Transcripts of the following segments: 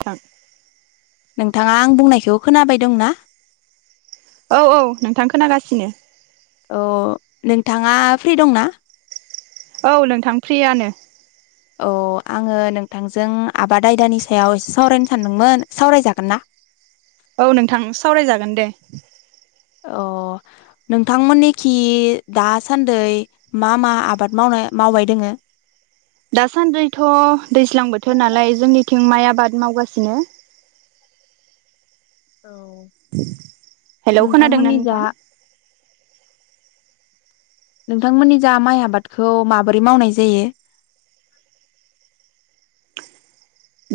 थां नोंथाङा आं बुंनायखौ खोनाबाय दंना? औ औ नोंथां खोनागासिनो अ नोंथाङा फ्रि दंना? औ नोंथां फ्रियानो अ आङो नोंथांजों आबाद आयदानि सायाव एसे सावरायनो सानदोंमोन सावरायजागोन ना औ नोंथां सावरायजागोन दे। अ नोंथांमोननिखि दासान्दै मा मा आबाद मावनाय मावबाय दोङो दासान्दैथ दैज्लां बोथोर नालाय जोंनि थिं माइ आबाद मावगासिनो औ हेलौ खोनादोंना नोंथांमोननि जा नोंथां? नोंथांमोननि जा माइ आबादखौ माबोरै मावनाय जायो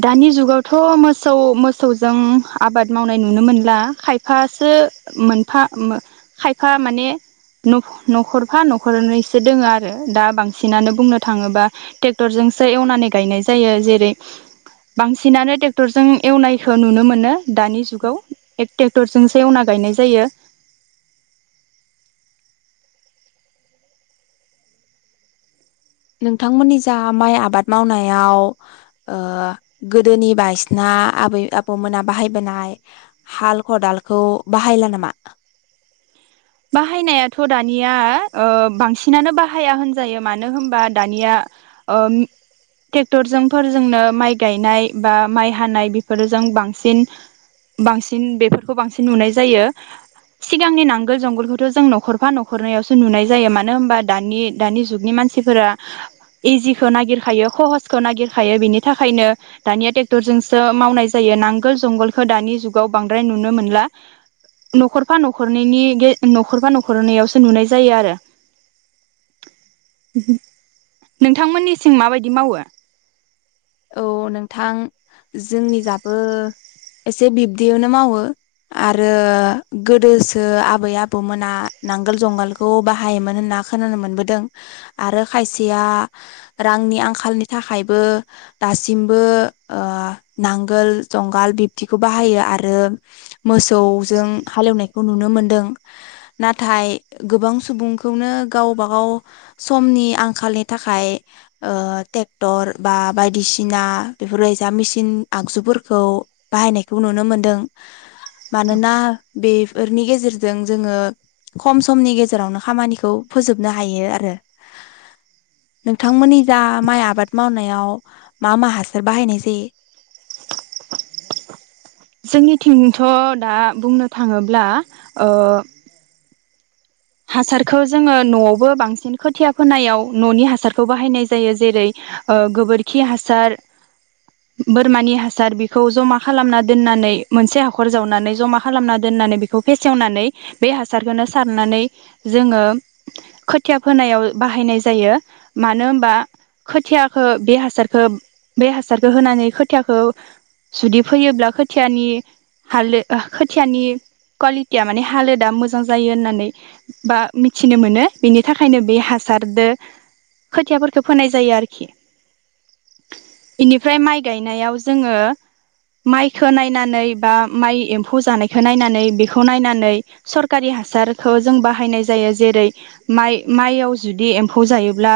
दानि जुगावथ मोसौ मोसौजों आबाद मावनाय नुनो मोनला खायफासो मोनफा खायफा माने नखरफा नखरनैसो दोङो आरो दा बांसिनानो बुंनो थाङोबा टेक्टरजोंसो एवनानै गायनाय जायो जेरै बांसिनानो टेक्टरजों एवनायखौ नुनो मोनो दानि जुगाव एक टेक्टरजोंसो एवना गायनाय जायो नोंथांमोननि जा माइ आबाद मावनायाव ओ गोदोनि बायसिना आबै आबौमोना बाहायबोनाय हाल खदालखौ बाहायला नामा? बाहायनायाथ दानिया ओ बांसिनानो बाहाया होनजायो मानो होनबा दानिया ओम टेकटरजों फोरजोंनो माइ गायनाय बा माइ हानाय बेफोरजों बांसिन बांसिन बेफोरखौ बांसिन नुनाय जायो सिगांनि नांग गोल जंगलखौथ जों नखरफा नखरनैयावसो नुनाय जायो मानो होनबा दानि दानि जुगनि मानसिफोरा इजिखौ नागिरखायो कहसखौ नागिरखायो बिनि थाखायनो दानिया टेक्टरजोंसो मावनाय जायो नांगोल जंगालखौ दानि जुगाव बांद्राय नुनो मोनला नखरफा नखरनैनि बे नखरबा नखरनै आवसो नुनाय जायो आरो नोंथांमोननि थिं माबायदि मावो औ नोंथां जोंनि जाबो एसे बिब्दियावनो मावो आरो गोदोसो आबै आबौमोना नांगोल जंगालखौ बाहायोमोन होनना खोनानो मोनबोदों आरो खायसेया रांनि आंखालनि थाखायबो दासिमबो ओ नांगोल जंगाल बिब्दिखौ बाहायो आरो मोसौजों हालेवनायखौ नुनो मोनदों नाथाय गोबां सुबुंखौनो गावबागाव समनि आंखालनि थाखाय ओ टेक्टर बा बाय दिसिना बेफोरबायसा मिसिन आगजुफोरखौ बाहायनायखौ नुनो मोनदों मानोना बेफोरनि गेजेरजों जोङो खम समनि गेजेरावनो खामानिखौ फोजोबनो हायो आरो नोंथांमोननि जा माइ आबाद मावनायाव मा मा हासार बाहायनाय जायो जोंनिथिंथ दा बुंनो थाङोब्ला ओ हासारखौ जोङो नआवबो बांसिन खोथिया फोनायाव ननि हासारखौ बाहायनाय जायो जेरै ओ गोबोरखि हासार बोरमानि हासार बेखौ जमा खालामना दोननानै मोनसे हाखर जावनानै जमा खालामना दोननानै बेखौ फेसेवनानै बे हासारखौनो सारनानै जोङो खोथिया फोनायाव बाहायनाय जायो मानो होनबा खोथियाखो बे हासारखो बे हासारखो होनानै खोथियाखो जुदि फोयोब्ला खोथियानि हालोद खोथियानि क्वालिटिया माने हालोदा मोजां जायो होननानै बा मिथिनो मोनो बेनि थाखायनो बे हासारदो खोथियाफोरखौ फोनाय जायो आरोखि बेनिफ्राय माइ गायनायाव जोङो माइखो नायनानै बा माइ एम्फौ जानायखो नायनानै बेखो नायनानै सरकारि हासारखो जों ब बाहायनाय जायो जेरै माइ माइयाव जुदि एम्फौ जायोब्ला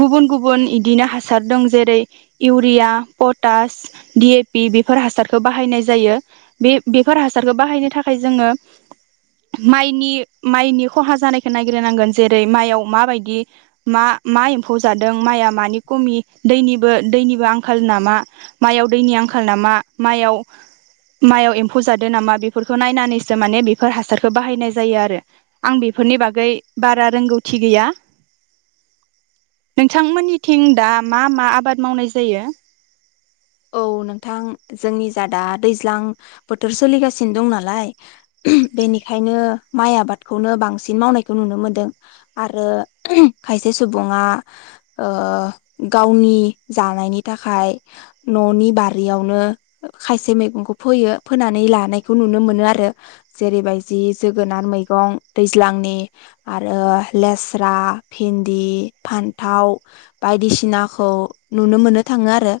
गुबुन गुबुन इदिनो हासार दं जेरै urea potash D A P बेफोर हासारखौ बाहायनाय जायो बे बेफोर हासारखौ बाहायनो थाखाय जोङो माइनि माइनि खहा जानायखौ नायग्रोनांगोन जेरै माइयाव माबायदि मा मा एम्फौ जादों माइआ मानि खमि दैनिबो दैनिबो आंखाल नामा माइयाव दैनि आंखाल नामा माइयाव माइयाव एम्फौ जादो नामा बेफोरखौ नायनानैसो माने बेफोर हासारखौ बाहायनाय जायो आरो आं बेफोरनि बागै बारा रोंगौथि गैया नोंथांमोननिथिं दा मा मा आबाद मावनाय जायो? औ नोंथां जोंनि जादा दैज्लां बोथोर सोलिगासिनो दं नालाय ओम बेनिखायनो माइ आबादखौनो बांसिन मावनायखौ नुनो मोनदों आरो खायसे सुबुङा ओ गावनि जानायनि थाखाय ननि बारियावनो खायसे मैगंखौ फोयो फोनानै लानायखौ नुनो मोनो आरो जेरैबायजि जोगोनार मैगं दैज्लांनि आरो लेस्रा भिन्दि फान्थाव बायदिसिनाखौ नुनो मोननो थाङो आरो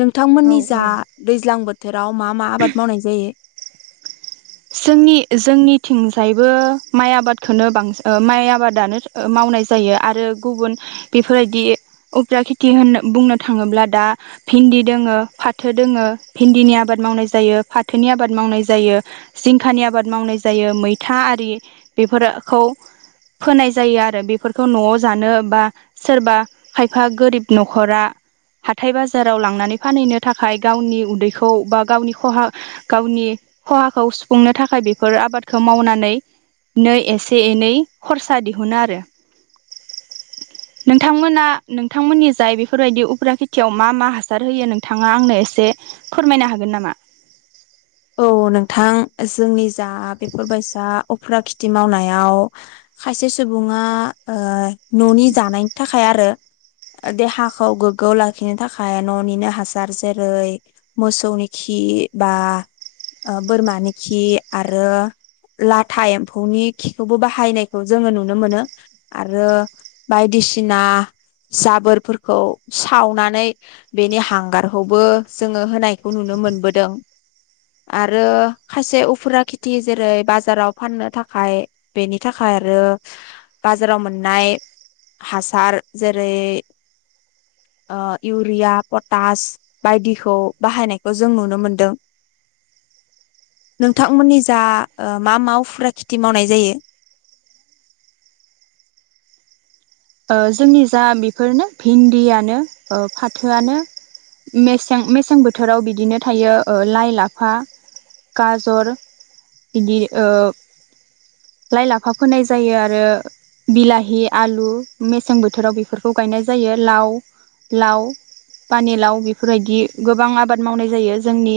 नोंथांमोननि जा दैज्लां बोथोराव मा मा आबाद मावनाय जायो? जोंनि जोंनिथिंजायबो माइ आबादखोनो बांस ओ माइ आबादानो ओ मावनाय जायो आरो गुबुन बेफोरबायदि उखिया खेथि होन बुंनो थाङोब्ला दा भिन्दि दोङो फाथो दोङो भिन्दिनि आबाद मावनाय जायो फाथोनि आबाद मावनाय जायो जिंखानि आबाद मावनाय जायो मैथा आरि बेफोरखौ फोनाय जायो आरो बेफोरखौ नआव जानो बा सोरबा खायफा गोरिब नखरा हाथाय बाजाराव लांनानै फानहैनो थाखाय गावनि उदैखौ बा गावनि खहा गावनि खहाखौ सुफ सुफुंनो थाखाय बेफोर आबादखौ मावनानैनो एसे एनै खरसा दिहुनो आरो नोंथांमोना नोंथांमोननि जाय बेफोरबायदि उफ्रा खेथियाव मा मा हासार होयो नोंथाङा आंनो एसे फोरमायनो हागोन नामा औ नोंथां जोंनि जा बेफोरबायसा उफ्रा खिथि मावनायाव खायसे सुबुङा ओ ननि जानायनि थाखाय आरो। ओ देहाखौ गोग्गोआव लाखिनो थाखाय ननिनो हासार जेरै मोसौनि खि बा ओ बोरमानि खि आरो लाथा एम्फौनि खिखौबो बाहायनायखौ जोङो नुनो मोनो आरो बायदिसिना जाबोरफोरखौ सावनानै बेनि हांगारखौबो जोङो होनायखौ नुनो मोनबोदों आरो खायसे उफुरा खेथि जेरै बाजाराव फाननो थाखाय बेनि थाखाय आरो बाजाराव मोननाय हासार जेरै ओ इउरिया पटास बायदिखौ बाहायनायखौ जों नुनो मोनदों नोंथांमोननि जा ओ मा मा उफ्रा खिथि मावनाय जायो? ओ जोंनि जा ओ बेफोरनो भिन्दियानो ओ फाथोआनो मेसें मेसें बोथोराव बिदिनो थायो ओ लाइ लाफा गाजर बिदि ओ लाइ लाफा फोनाय जायो आरो बिलाहि आलु मेसें बोथोराव बेफोरखौ गायनाय जायो लाव लाव पानिलाव बेफोरबायदि गोबां आबाद मावनाय जायो जोंनि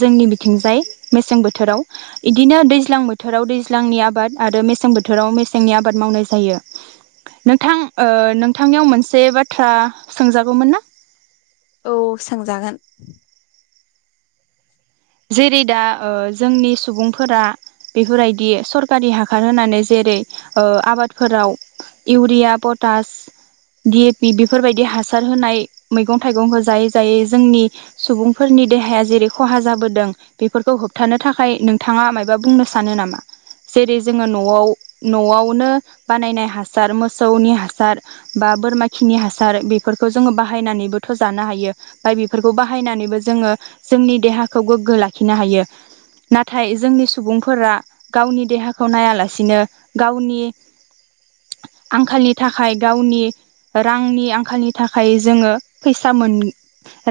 जोंनि बिथिंजाय मेसें बोथोराव इदिनो दैज्लां बोथोराव दैज्लांनि आबाद आरो मेसें बोथोराव मेसेंनि आबाद मावनाय जायो। नोंथां ओ नोंथांनियाव मोनसे बाथ्रा सोंजागौमोन ना औ सोंजागोन जेरै दा ओ जोंनि सुबुंफोरा बेफोरबायदि सरकारि हाखार होनानै जेरै ओ आबादफोराव urea potash D A P बेफोरबायदि हासार होनाय मैगं थाइगंखौ जायै जायै जोंनि सुबुंफोरनि देहाया जेरै खहा जाबोद दों बेफोरखौ होबथानो थाखाय नोंथांआ मायबा बुंनो सानो नामा जेरै जोङो नआव नआवनो बानायनाय हासार मोसौनि हासार बा बोरमा खिनि हासार बेफोरखौ जोङो बाहायनानैबोथ जानो हायो बा बेफोरखौ बाहायनानैबो जोङो जोंनि देहा खौ गोग्गो लाखिनो हायो नाथाय जोंनि सुबुंफोरा गावनि देहाखौ नायालासिनो गावनि आंखालनि थाखाय गावनि रांनि आंखालनि थाखाय जोङो फैसा मोन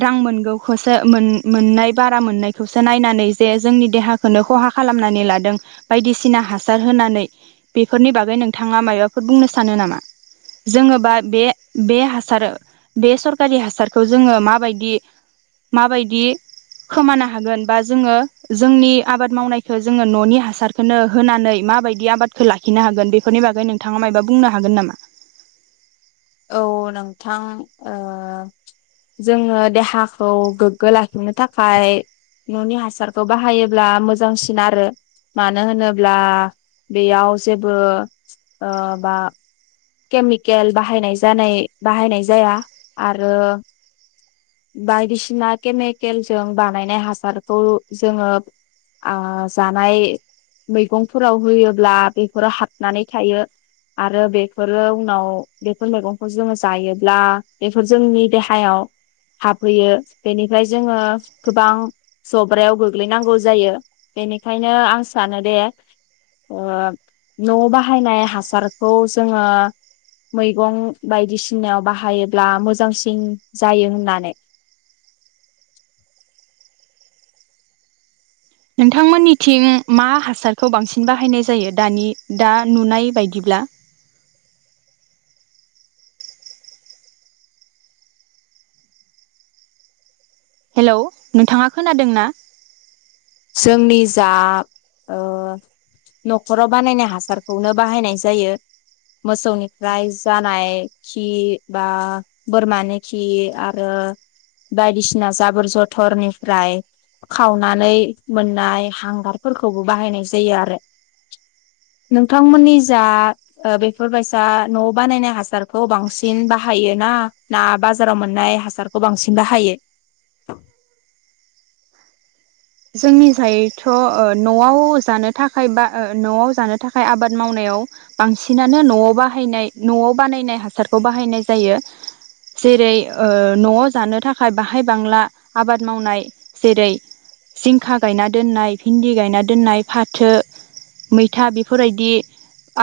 रां मोनगौसो मोन मोननाय बारा मोननायखौसो नायनानै जे जोंनि देहाखौनो खहा खालामनानै लादों बायदिसिना हासार होनानै बेफोरनि बागै नोंथाङा मायबाफोर बुंनो सानो नामा जोङो बा बे हासार बे सरखारि हासारखौ जोङो माबायदि माबायदि खोमानो हागोन बा जोङो जोंनि आबाद मावनायखो जोङो ननि हासारखोनो होनानै माबायदि आबादखो लाखिनो हागोन बेफोरनि बागै नोंथाङा मायबा बुंनो हागोन नामा? औ नोंथां ओ जोङो देहाखौ गोग्गो लाखिनो थाखाय ननि हासारखौ बाहायोब्ला मोजांसिन आरो मानो होनोब्ला बेयाव जेबो ओ बा केमिकेल बाहायनाय जानाय बाहायनाय जाया आरो बायदिसिना केमेकेलजों बानायनाय हासारखौ जोङो आ जानाय मैगंफोराव होयोब्ला बेफोरो हाबनानै थायो आरो बे फोरो उनाव बेफोर मैगंखौ जोङो जायोब्ला बेफोर जोंनि देहायाव हाबहैयो बेनिफ्राय जोङो गोबां जब्रायाव गोग्लैनांगौ जायो बेनिखायनो आं सानो दे ओ न 'आव बाहायनाय हासारखौ जोङो मैगं बायदिसिनायाव बाहायोब्ला मोजांसिन जायो होननानै नोंथांमोननिथिं मा हासारखौ बांसिन बाहायनाय जायो दानि दा नुनाय बायदिब्ला हेलौ नोंथाङा खोनादों ना जोंनि जा ओ नखराव बानायनाय हासारखौनो बाहायनाय जायो मोसौनिफ्राय जानाय खि बा बोरमानि खि आरो बायदिसिना जाबोर जथरनिफ्राय खावनानै मोननाय हांगारफोरखौबो बाहायनाय जायो आरो नोंथांमोननि जा ओ बेफोरबायायसा न बानायनाय हासारखौ बांसिन बाहायो ना ना बाजाराव मोननाय हासारखौ बांसिन बाहायो जोंनि जायथ ओ नआव जानो थाखाय बा ओ नआव जानो थाखाय आबाद मावनायाव बांसिनानो नआव बाहायनाय नआव बानायनाय हासारखौ बाहायनाय जायो जेरै ओ नआव जानो थाखाय बाहाय बांला आबाद मावनाय जेरै जिंखा गायना दोननाय भिन्दि गायना दोननाय फाथो मैथा बेफोरबायदि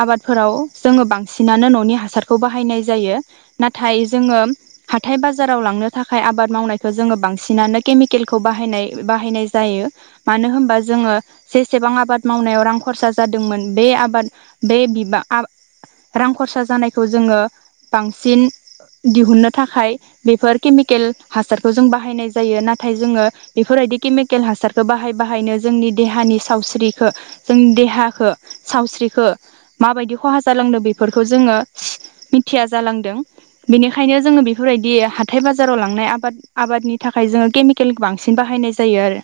आबादफोराव जोङो बांसिनानो ननि हासारखौ बाहायनाय जायो नाथाय जोङो हाथाय बाजाराव लांनो थाखाय आबाद मावनायखौ जोङो बांसिनानो केमिकेलखौ बाहायनाय बाहायनाय जायो मानो होमबा जोङो जेसेबां आबाद मावनायाव रां खरसा जादोंमोन बे आबाद बे बिब रां खरसा जानायखौ जोङो बांसिन दिहुननो थाखाय बेफोर केमिकेल हासारखौ जों बाहायनाय जायो नाथाय जोङो बेफोरबायदि केमिक केकेल हासारखौ बाहाय बाहायनो जोंनि देहानि सावस्रिखो जोंनि देहाखो सावस्रिखो माबायदि खहा जालांदों बेफोरखौ जोङो मिथिया जालांदों बेनिखायनो जोङो बेफोरबायदि हाथाय बाजाराव लांनाय आबाद आबादनि थाखाय जोङो केमिकेल बांसिन बाहायनाय जायो आरो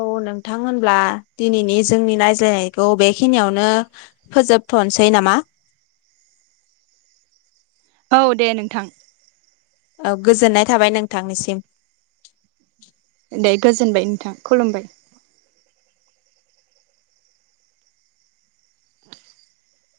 औ नोंथां होनब्ला दिनैनि जोंनि नायज्लायनायखौ बेखिनियावनो फोजोबथनोसै नामा औ दे नोंथां औ गोजोननाय थाबाय नोंथांनिसिम दे गोजोनबाय नोंथां खुलुमबाय